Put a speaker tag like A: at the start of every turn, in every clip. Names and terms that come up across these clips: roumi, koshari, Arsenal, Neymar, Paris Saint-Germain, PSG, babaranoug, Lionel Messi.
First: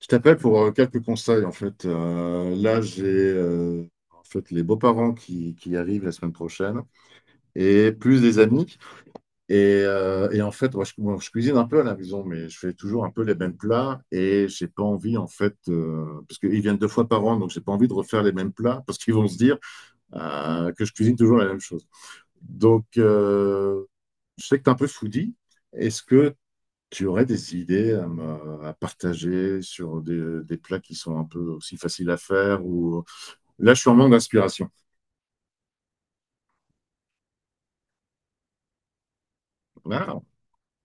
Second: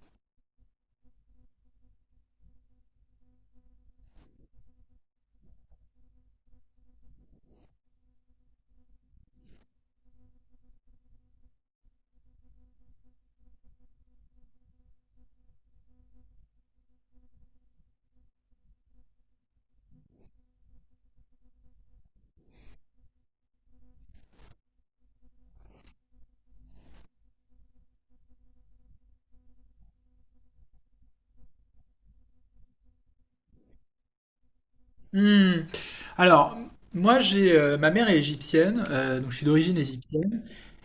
A: Je t'appelle pour quelques conseils en fait. Là, j'ai en fait les beaux-parents qui arrivent la semaine prochaine et plus des amis. Et en fait, moi, je cuisine un peu à la maison, mais je fais toujours un peu les mêmes plats et j'ai pas envie en fait parce qu'ils viennent deux fois par an, donc j'ai pas envie de refaire les mêmes plats parce qu'ils vont se dire que je cuisine toujours la même chose. Donc, euh, je sais que tu es un peu foodie. Est-ce que tu aurais des idées à, à partager sur des plats qui sont un peu aussi faciles à faire Là, je suis en manque d'inspiration.
B: Hmm. Alors, moi, j'ai ma mère est égyptienne, donc je suis d'origine
A: Ah,
B: égyptienne,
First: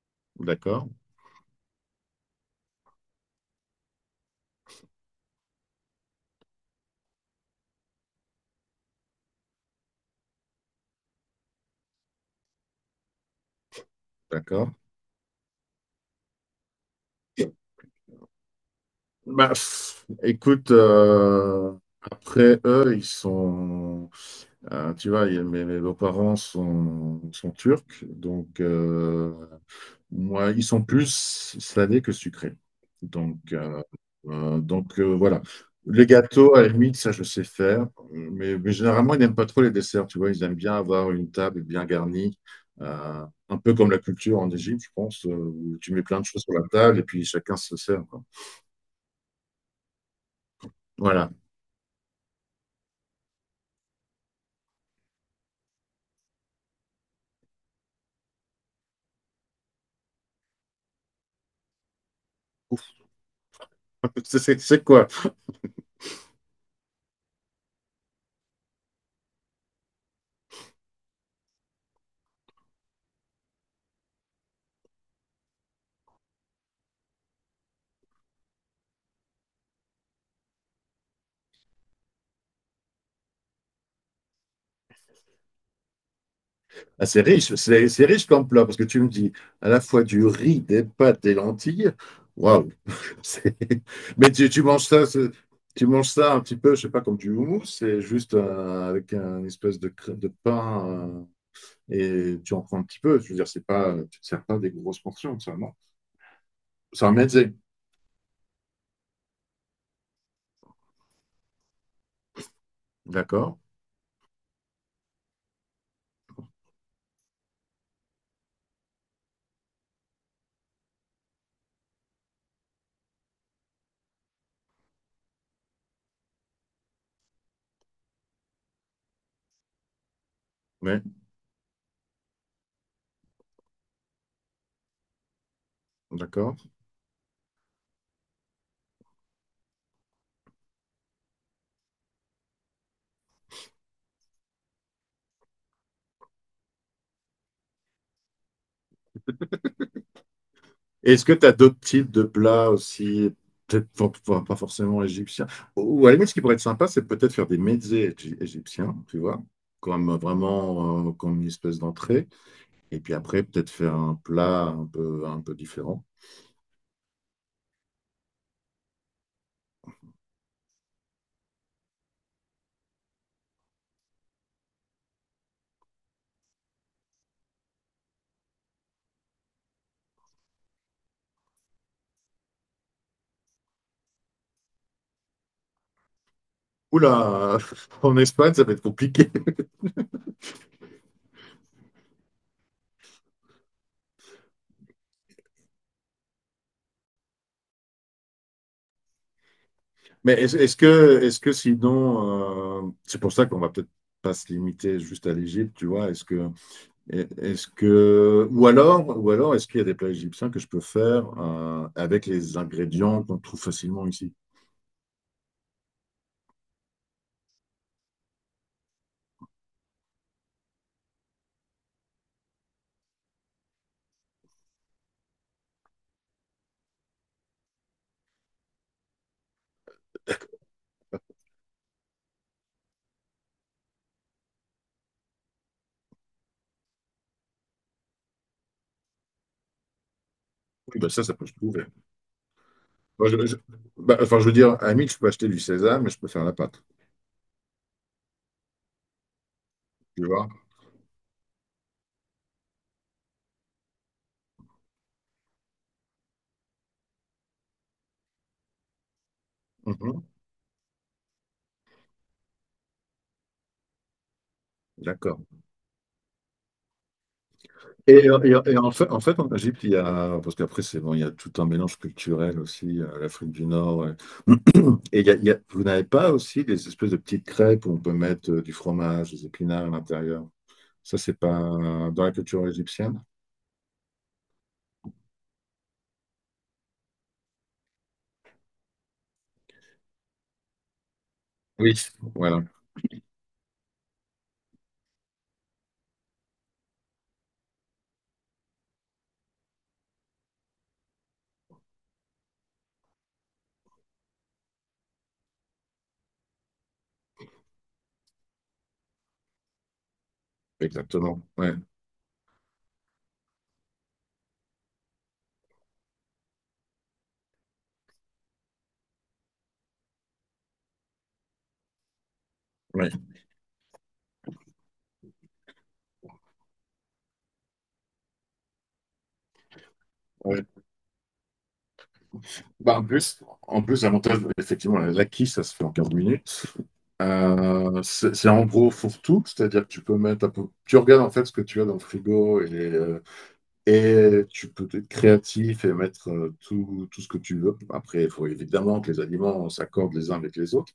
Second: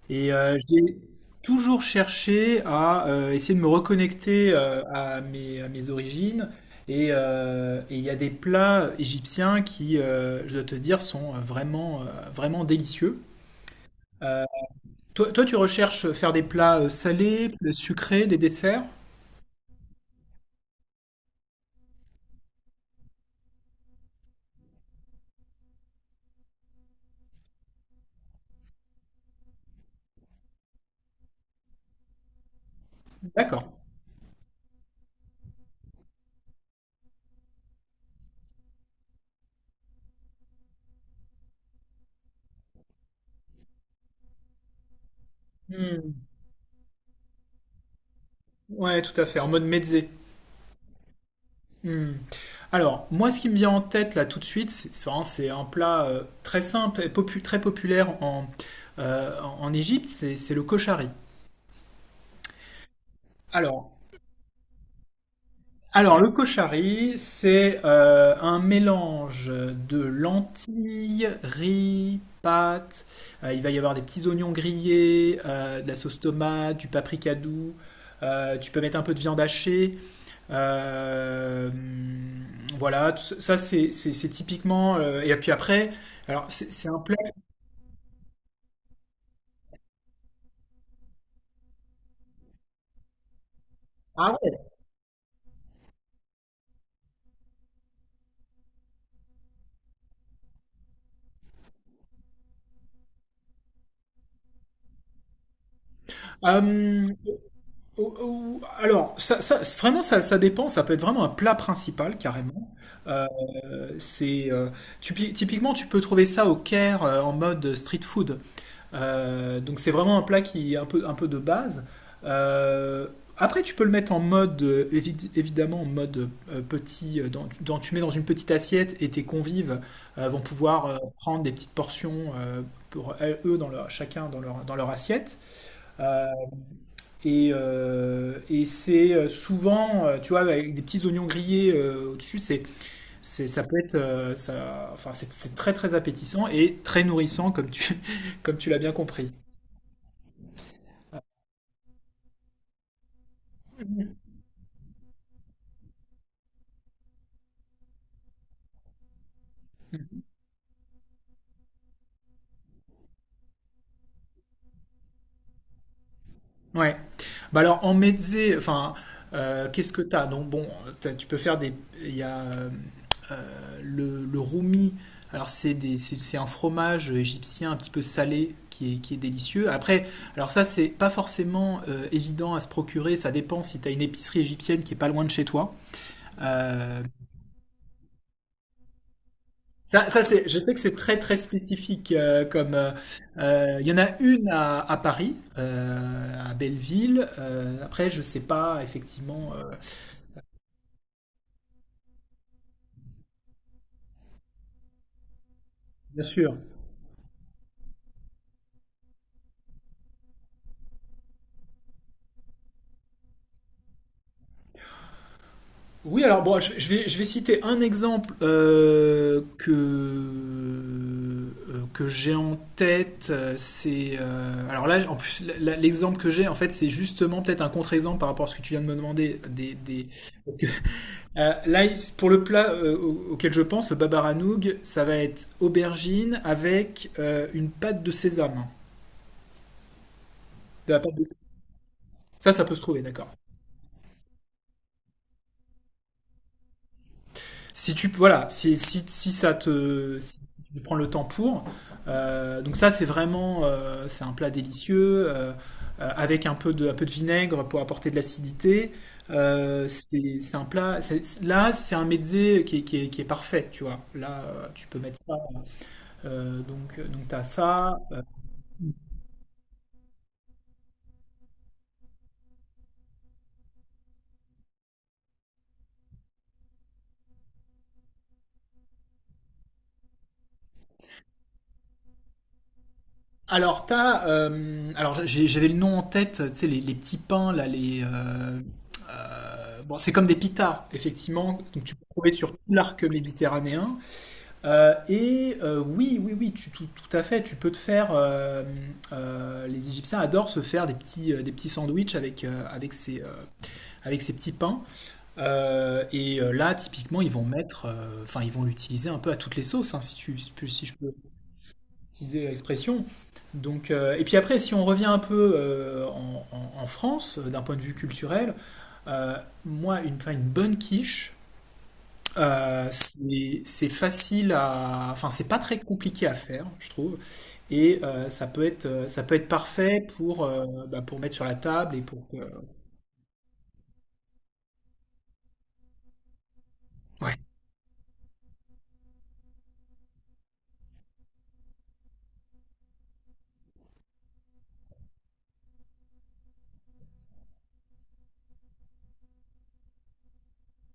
B: et
A: d'accord,
B: j'ai toujours cherché à essayer de me reconnecter à à mes origines. Et il y a des plats égyptiens qui, je dois te dire, sont vraiment délicieux. Euh,
A: d'accord.
B: toi, tu recherches faire des plats salés, sucrés, des desserts?
A: Bah, pff, écoute, après eux, tu vois, mes beaux-parents sont turcs, moi, ils sont plus salés que sucrés. Donc,
B: D'accord.
A: euh, voilà. Les gâteaux, à la limite, ça, je sais faire. Mais généralement, ils n'aiment pas trop les desserts. Tu vois, ils aiment bien avoir une table bien garnie, un peu comme la culture en Égypte, je pense, où tu mets
B: Hmm.
A: plein de choses sur la table et puis chacun se sert, quoi.
B: Ouais, tout à fait, en mode mezzé.
A: Voilà.
B: Hmm. Alors, moi, ce qui me vient en tête là tout de suite, c'est un plat très simple et très populaire en Égypte, c'est le koshari. Alors,
A: C'est quoi?
B: alors le koshari, c'est un mélange de lentilles, riz, pâtes. Il va y avoir des petits oignons grillés, de la sauce tomate, du paprika doux. Tu peux mettre un peu de viande hachée. Euh, voilà, ça c'est typiquement. Et puis après, alors c'est un
A: Ah,
B: plat.
A: c'est riche. C'est riche comme plat parce que tu me dis à la fois du riz, des pâtes, des lentilles. Waouh, C'est- Mais
B: Ah
A: tu
B: ouais.
A: manges ça, tu manges ça un petit peu, je sais pas, comme du houmous, c'est juste avec un espèce de, de pain, euh, et tu en prends un petit peu. Je veux dire, c'est pas, tu te sers pas des grosses portions, ça, non? C'est
B: Euh,
A: un mezzé,
B: alors, vraiment, ça dépend. Ça peut être vraiment un plat principal carrément. Euh,
A: d'accord?
B: c'est typiquement, tu peux trouver ça au Caire en mode street food. Donc c'est vraiment un plat qui est un peu de base. Euh, Après, tu peux le mettre en mode, évidemment, en mode petit, tu mets dans une petite assiette et tes convives vont pouvoir
A: Oui,
B: prendre des petites portions pour eux, chacun dans dans leur assiette. Euh,
A: d'accord.
B: et c'est souvent, tu vois, avec des petits oignons grillés au-dessus, ça peut être, enfin, c'est très très appétissant et très nourrissant, comme tu, comme tu l'as bien compris.
A: Est-ce que tu as d'autres types de plats aussi, peut-être pas, pas forcément égyptiens? Ou à la limite, ce qui pourrait être sympa, c'est peut-être faire des mezzés égyptiens, tu vois, comme vraiment comme une espèce d'entrée. Et puis après, peut-être faire un plat un peu différent.
B: Ouais. Bah alors en mezze, enfin, qu'est-ce que t'as? Donc bon, tu peux faire des. Il y a le roumi. Alors c'est des, c'est un fromage égyptien un petit peu salé qui est délicieux. Après, alors ça c'est pas forcément évident à se procurer. Ça dépend si t'as une épicerie égyptienne qui est pas loin de chez toi. Euh,
A: Oula, en Espagne, ça va être compliqué.
B: Ça c'est, je sais que c'est très très spécifique. Comme Il y en a une à Paris, à Belleville. Après, je sais pas effectivement.
A: Mais est-ce que sinon, c'est pour ça qu'on va peut-être pas se limiter juste à l'Égypte, tu vois.
B: Bien sûr.
A: Est-ce que, ou alors, est-ce qu'il y a des plats égyptiens que je peux faire avec les ingrédients qu'on trouve facilement ici?
B: Oui, alors bon, je vais citer un exemple que j'ai en tête. C'est alors là, en plus, l'exemple que j'ai en fait, c'est justement peut-être un contre-exemple par rapport à ce que tu viens de me demander des parce que là, pour le plat auquel je pense, le babaranoug, ça va être aubergine avec une pâte de sésame. De la
A: Oui, bah
B: pâte
A: ça,
B: de-
A: ça peut se trouver.
B: Ça peut se trouver,
A: Moi,
B: d'accord.
A: bah, enfin, je veux dire, à la limite, je peux acheter du sésame, mais je peux faire la pâte,
B: Si tu, voilà, si, si, Si ça te,
A: tu
B: si
A: vois.
B: tu prends le temps pour. Donc ça, c'est vraiment, c'est un plat délicieux avec un peu de vinaigre pour apporter de l'acidité.
A: Mhm.
B: C'est un plat. C'est- Là, c'est un mezzé qui est parfait, tu vois. Là, tu peux mettre ça.
A: D'accord.
B: Donc tu as ça.
A: Et, et en fait, en fait, en Égypte, il y a, parce qu'après, c'est bon, il y a tout un mélange culturel aussi, l'Afrique du Nord. Et, vous n'avez pas aussi des espèces de petites crêpes où on peut mettre du fromage, des épinards à l'intérieur. Ça, c'est pas dans la culture égyptienne?
B: Alors, j'avais le nom en tête, tu sais, les petits pains, bon, c'est comme des pitas, effectivement, donc
A: Oui.
B: tu peux trouver sur tout
A: Voilà,
B: l'arc méditerranéen. Oui, oui, oui, tout à fait, tu peux te faire, les Égyptiens adorent se faire des petits sandwichs avec, avec ces petits pains. Là, typiquement, ils vont mettre, enfin, ils vont l'utiliser un peu à toutes les sauces, hein, si je peux
A: exactement. Ouais,
B: utiliser l'expression. Donc, et puis après, si on revient un peu en France, d'un point de vue culturel, euh, moi, enfin, une bonne quiche,
A: ouais,
B: c'est facile à... Enfin, c'est pas très compliqué à faire, je trouve. Et ça peut être parfait pour,
A: ouais.
B: bah, pour mettre sur la table et pour que...
A: Bah, en plus, l'avantage, effectivement, l'acquis, ça se fait en 15 minutes.
B: Ouais.
A: C'est en gros fourre-tout, c'est-à-dire que tu peux mettre tu regardes en fait ce que tu as dans le frigo et tu peux être créatif et mettre tout ce que tu veux. Après, il faut évidemment que les aliments s'accordent les uns avec les autres.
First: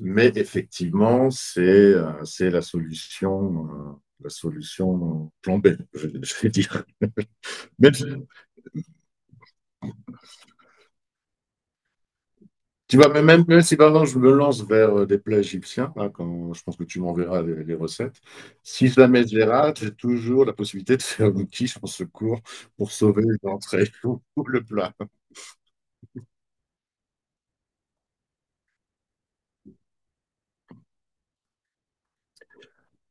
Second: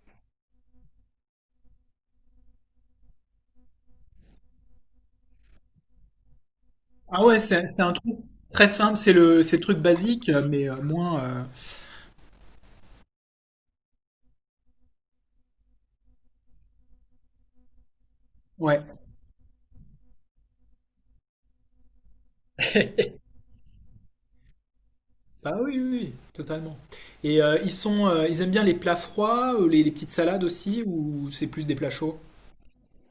A: Mais effectivement, c'est la solution plan B, je vais dire.
B: Ah ouais, c'est un
A: Même, si-
B: truc très simple, c'est le truc basique, mais moins...
A: Tu vois, même si maintenant je me lance vers des plats égyptiens, hein, je pense que tu m'enverras les recettes.
B: Ouais.
A: Si jamais je les rate, j'ai toujours la possibilité de faire un quiche en secours pour sauver l'entrée ou le plat.
B: Bah oui, oui, oui, totalement. Ils sont, ils aiment bien les plats froids, les petites salades aussi, ou c'est plus des plats chauds?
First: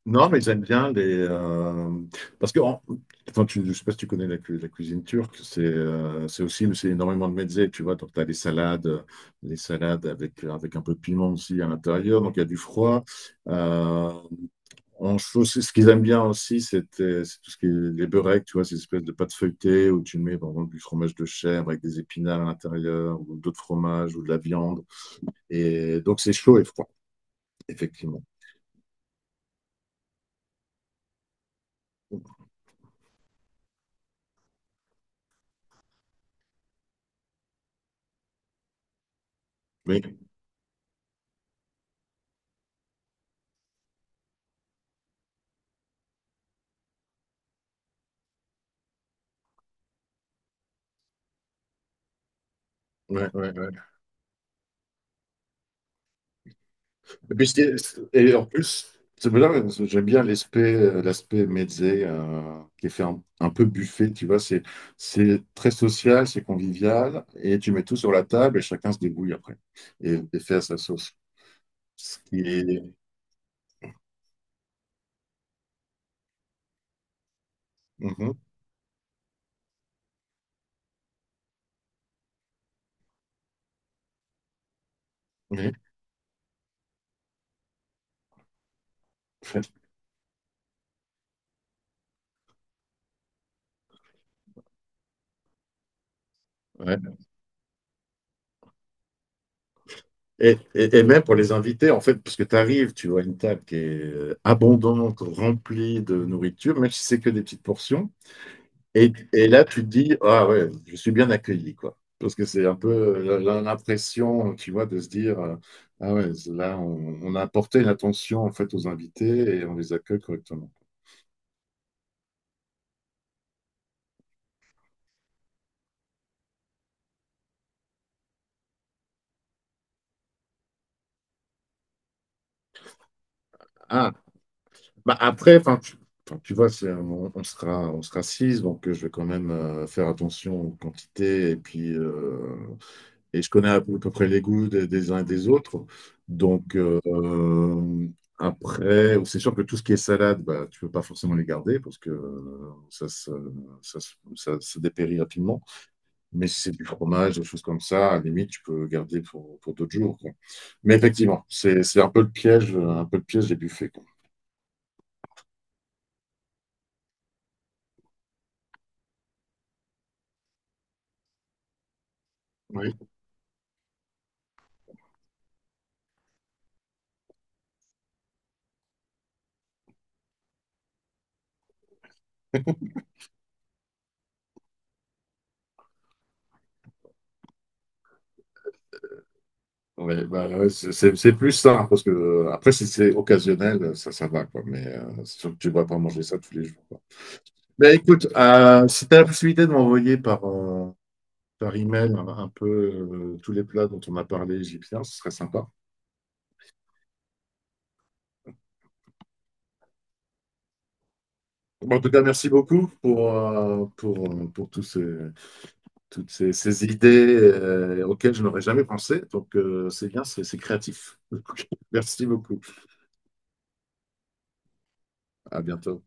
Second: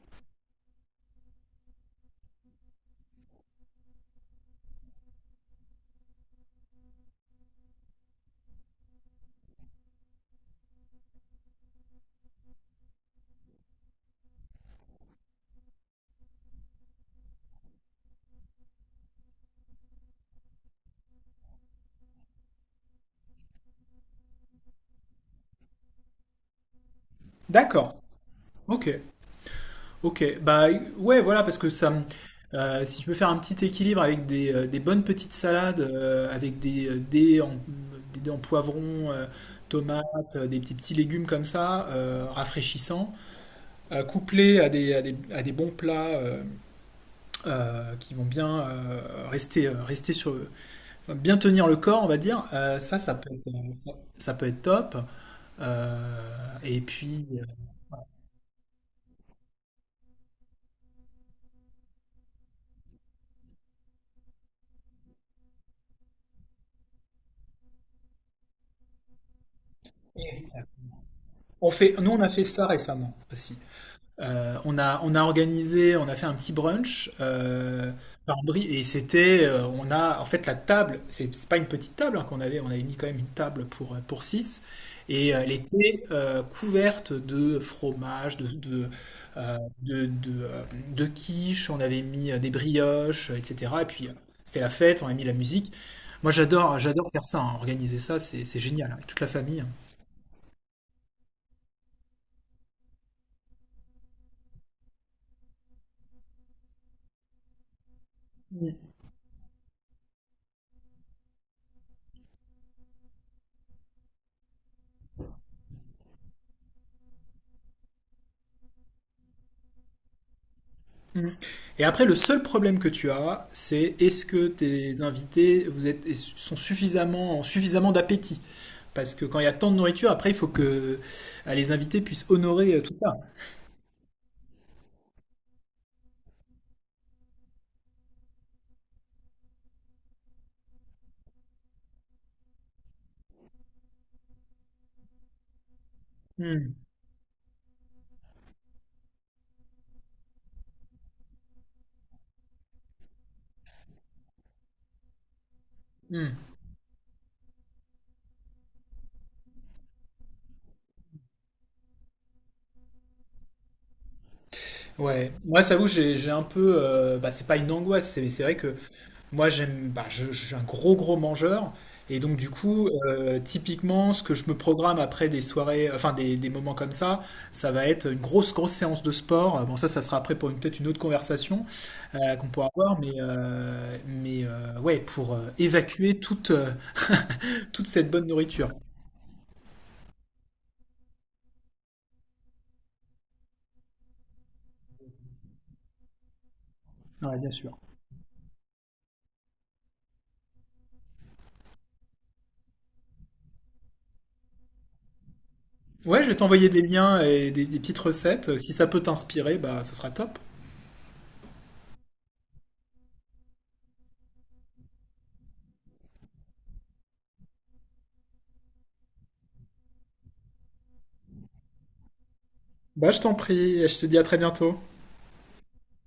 A: Non, mais ils aiment bien les, parce que, enfin, je ne sais pas si tu connais la, la cuisine turque, c'est aussi c'est énormément de mezze, tu vois. Donc, tu as les salades avec, avec un peu de piment aussi à l'intérieur, donc il y a du froid. Euh, en chose, ce qu'ils aiment bien aussi, c'est tout ce qui est les beureks, tu vois, ces espèces de pâtes feuilletées où tu mets, par exemple, du fromage de chèvre avec des épinards à l'intérieur, ou d'autres fromages, ou de la viande. Et donc, c'est chaud et froid,
B: D'accord.
A: effectivement.
B: Ok. Ok. Bah ouais, voilà, parce que ça, me- si je peux faire un petit équilibre avec des bonnes petites salades, avec des des dés en poivron, tomates,
A: Oui,
B: des petits petits légumes comme ça, rafraîchissants, euh, couplés à des bons plats qui vont bien rester sur, bien tenir le corps, on va dire, ça peut
A: ouais,
B: être,
A: ouais, ouais.
B: ça peut être top. Et puis,
A: Et puis, ce qui Et en plus, c'est bien, j'aime bien l'aspect l'aspect mezze qui est fait un peu buffet, tu vois, c'est très social, c'est convivial, et tu mets tout sur la table et chacun se débrouille après
B: euh,
A: et fait à sa sauce.
B: on fait, nous,
A: Ce
B: on a
A: qui
B: fait ça
A: est...
B: récemment aussi. On a organisé, on a fait un petit brunch
A: Mhm,
B: et c'était, on a, en fait, la table, c'est pas une petite table hein, qu'on avait, on avait mis quand même une table pour 6 et elle
A: oui,
B: était couverte de fromage, euh, de, de, euh, de quiche, on avait mis des brioches, etc. Et puis c'était la fête, on a mis la musique. Moi
A: ouais, ouais.
B: j'adore faire ça, hein, organiser ça, c'est génial, hein, avec toute la famille. Hein.
A: Et, et même pour les invités, en fait, parce que tu arrives, tu vois une table qui est abondante, remplie de nourriture, même si c'est que des petites portions. Et là, tu te dis, ah ouais, je suis bien accueilli, quoi. Parce que c'est un peu l'impression, tu vois, de se dire, ah ouais, là, on a apporté une attention, en fait, aux invités et on les accueille correctement.
B: Mm. Et après, le seul problème que tu as, c'est est-ce que tes invités sont suffisamment, ont suffisamment d'appétit? Parce que quand il y a tant de nourriture, après, il faut que les invités puissent honorer tout ça.
A: Ah, bah après, enfin, tu vois, on sera six, je vais quand même faire attention aux quantités et puis et je connais à peu près les goûts des uns et des autres. Donc,
B: Mm.
A: euh, Après, bon, c'est sûr que tout ce qui est salade, bah, tu peux pas forcément les garder parce que ça se dépérit rapidement.
B: Mm.
A: Mais si c'est du fromage, des choses comme ça, à la limite, tu peux garder pour d'autres jours, quoi. Mais effectivement, c'est un peu le piège, un peu le piège des buffets, quoi.
B: J'ai un peu. Euh, bah, c'est pas une angoisse, c'est vrai que moi, j'aime, bah, je suis un gros gros mangeur et donc du coup,
A: Oui,
B: typiquement, ce que je me programme après des soirées, enfin des moments comme ça va être une grosse grosse séance de sport. Bon, ça sera après pour peut-être une autre conversation qu'on pourra avoir, mais ouais, pour évacuer toute toute cette bonne nourriture.
A: ouais, bah, ouais, c'est plus ça, hein, parce que après, si c'est occasionnel, ça va, quoi. Mais c'est sûr que tu ne vas pas manger ça tous les jours, quoi.
B: Ouais, bien sûr.
A: Ben écoute, si tu as la possibilité de m'envoyer par email un peu tous les plats dont on a parlé égyptiens, ce serait sympa.
B: Ouais, je vais t'envoyer des liens et des petites recettes. Si ça peut t'inspirer, bah, ça sera top.
A: Bon, en tout cas, merci beaucoup pour toutes ces idées auxquelles je n'aurais jamais pensé. C'est bien, c'est créatif. Merci beaucoup.
B: Bah, je t'en prie, je te dis à très bientôt.
A: À bientôt.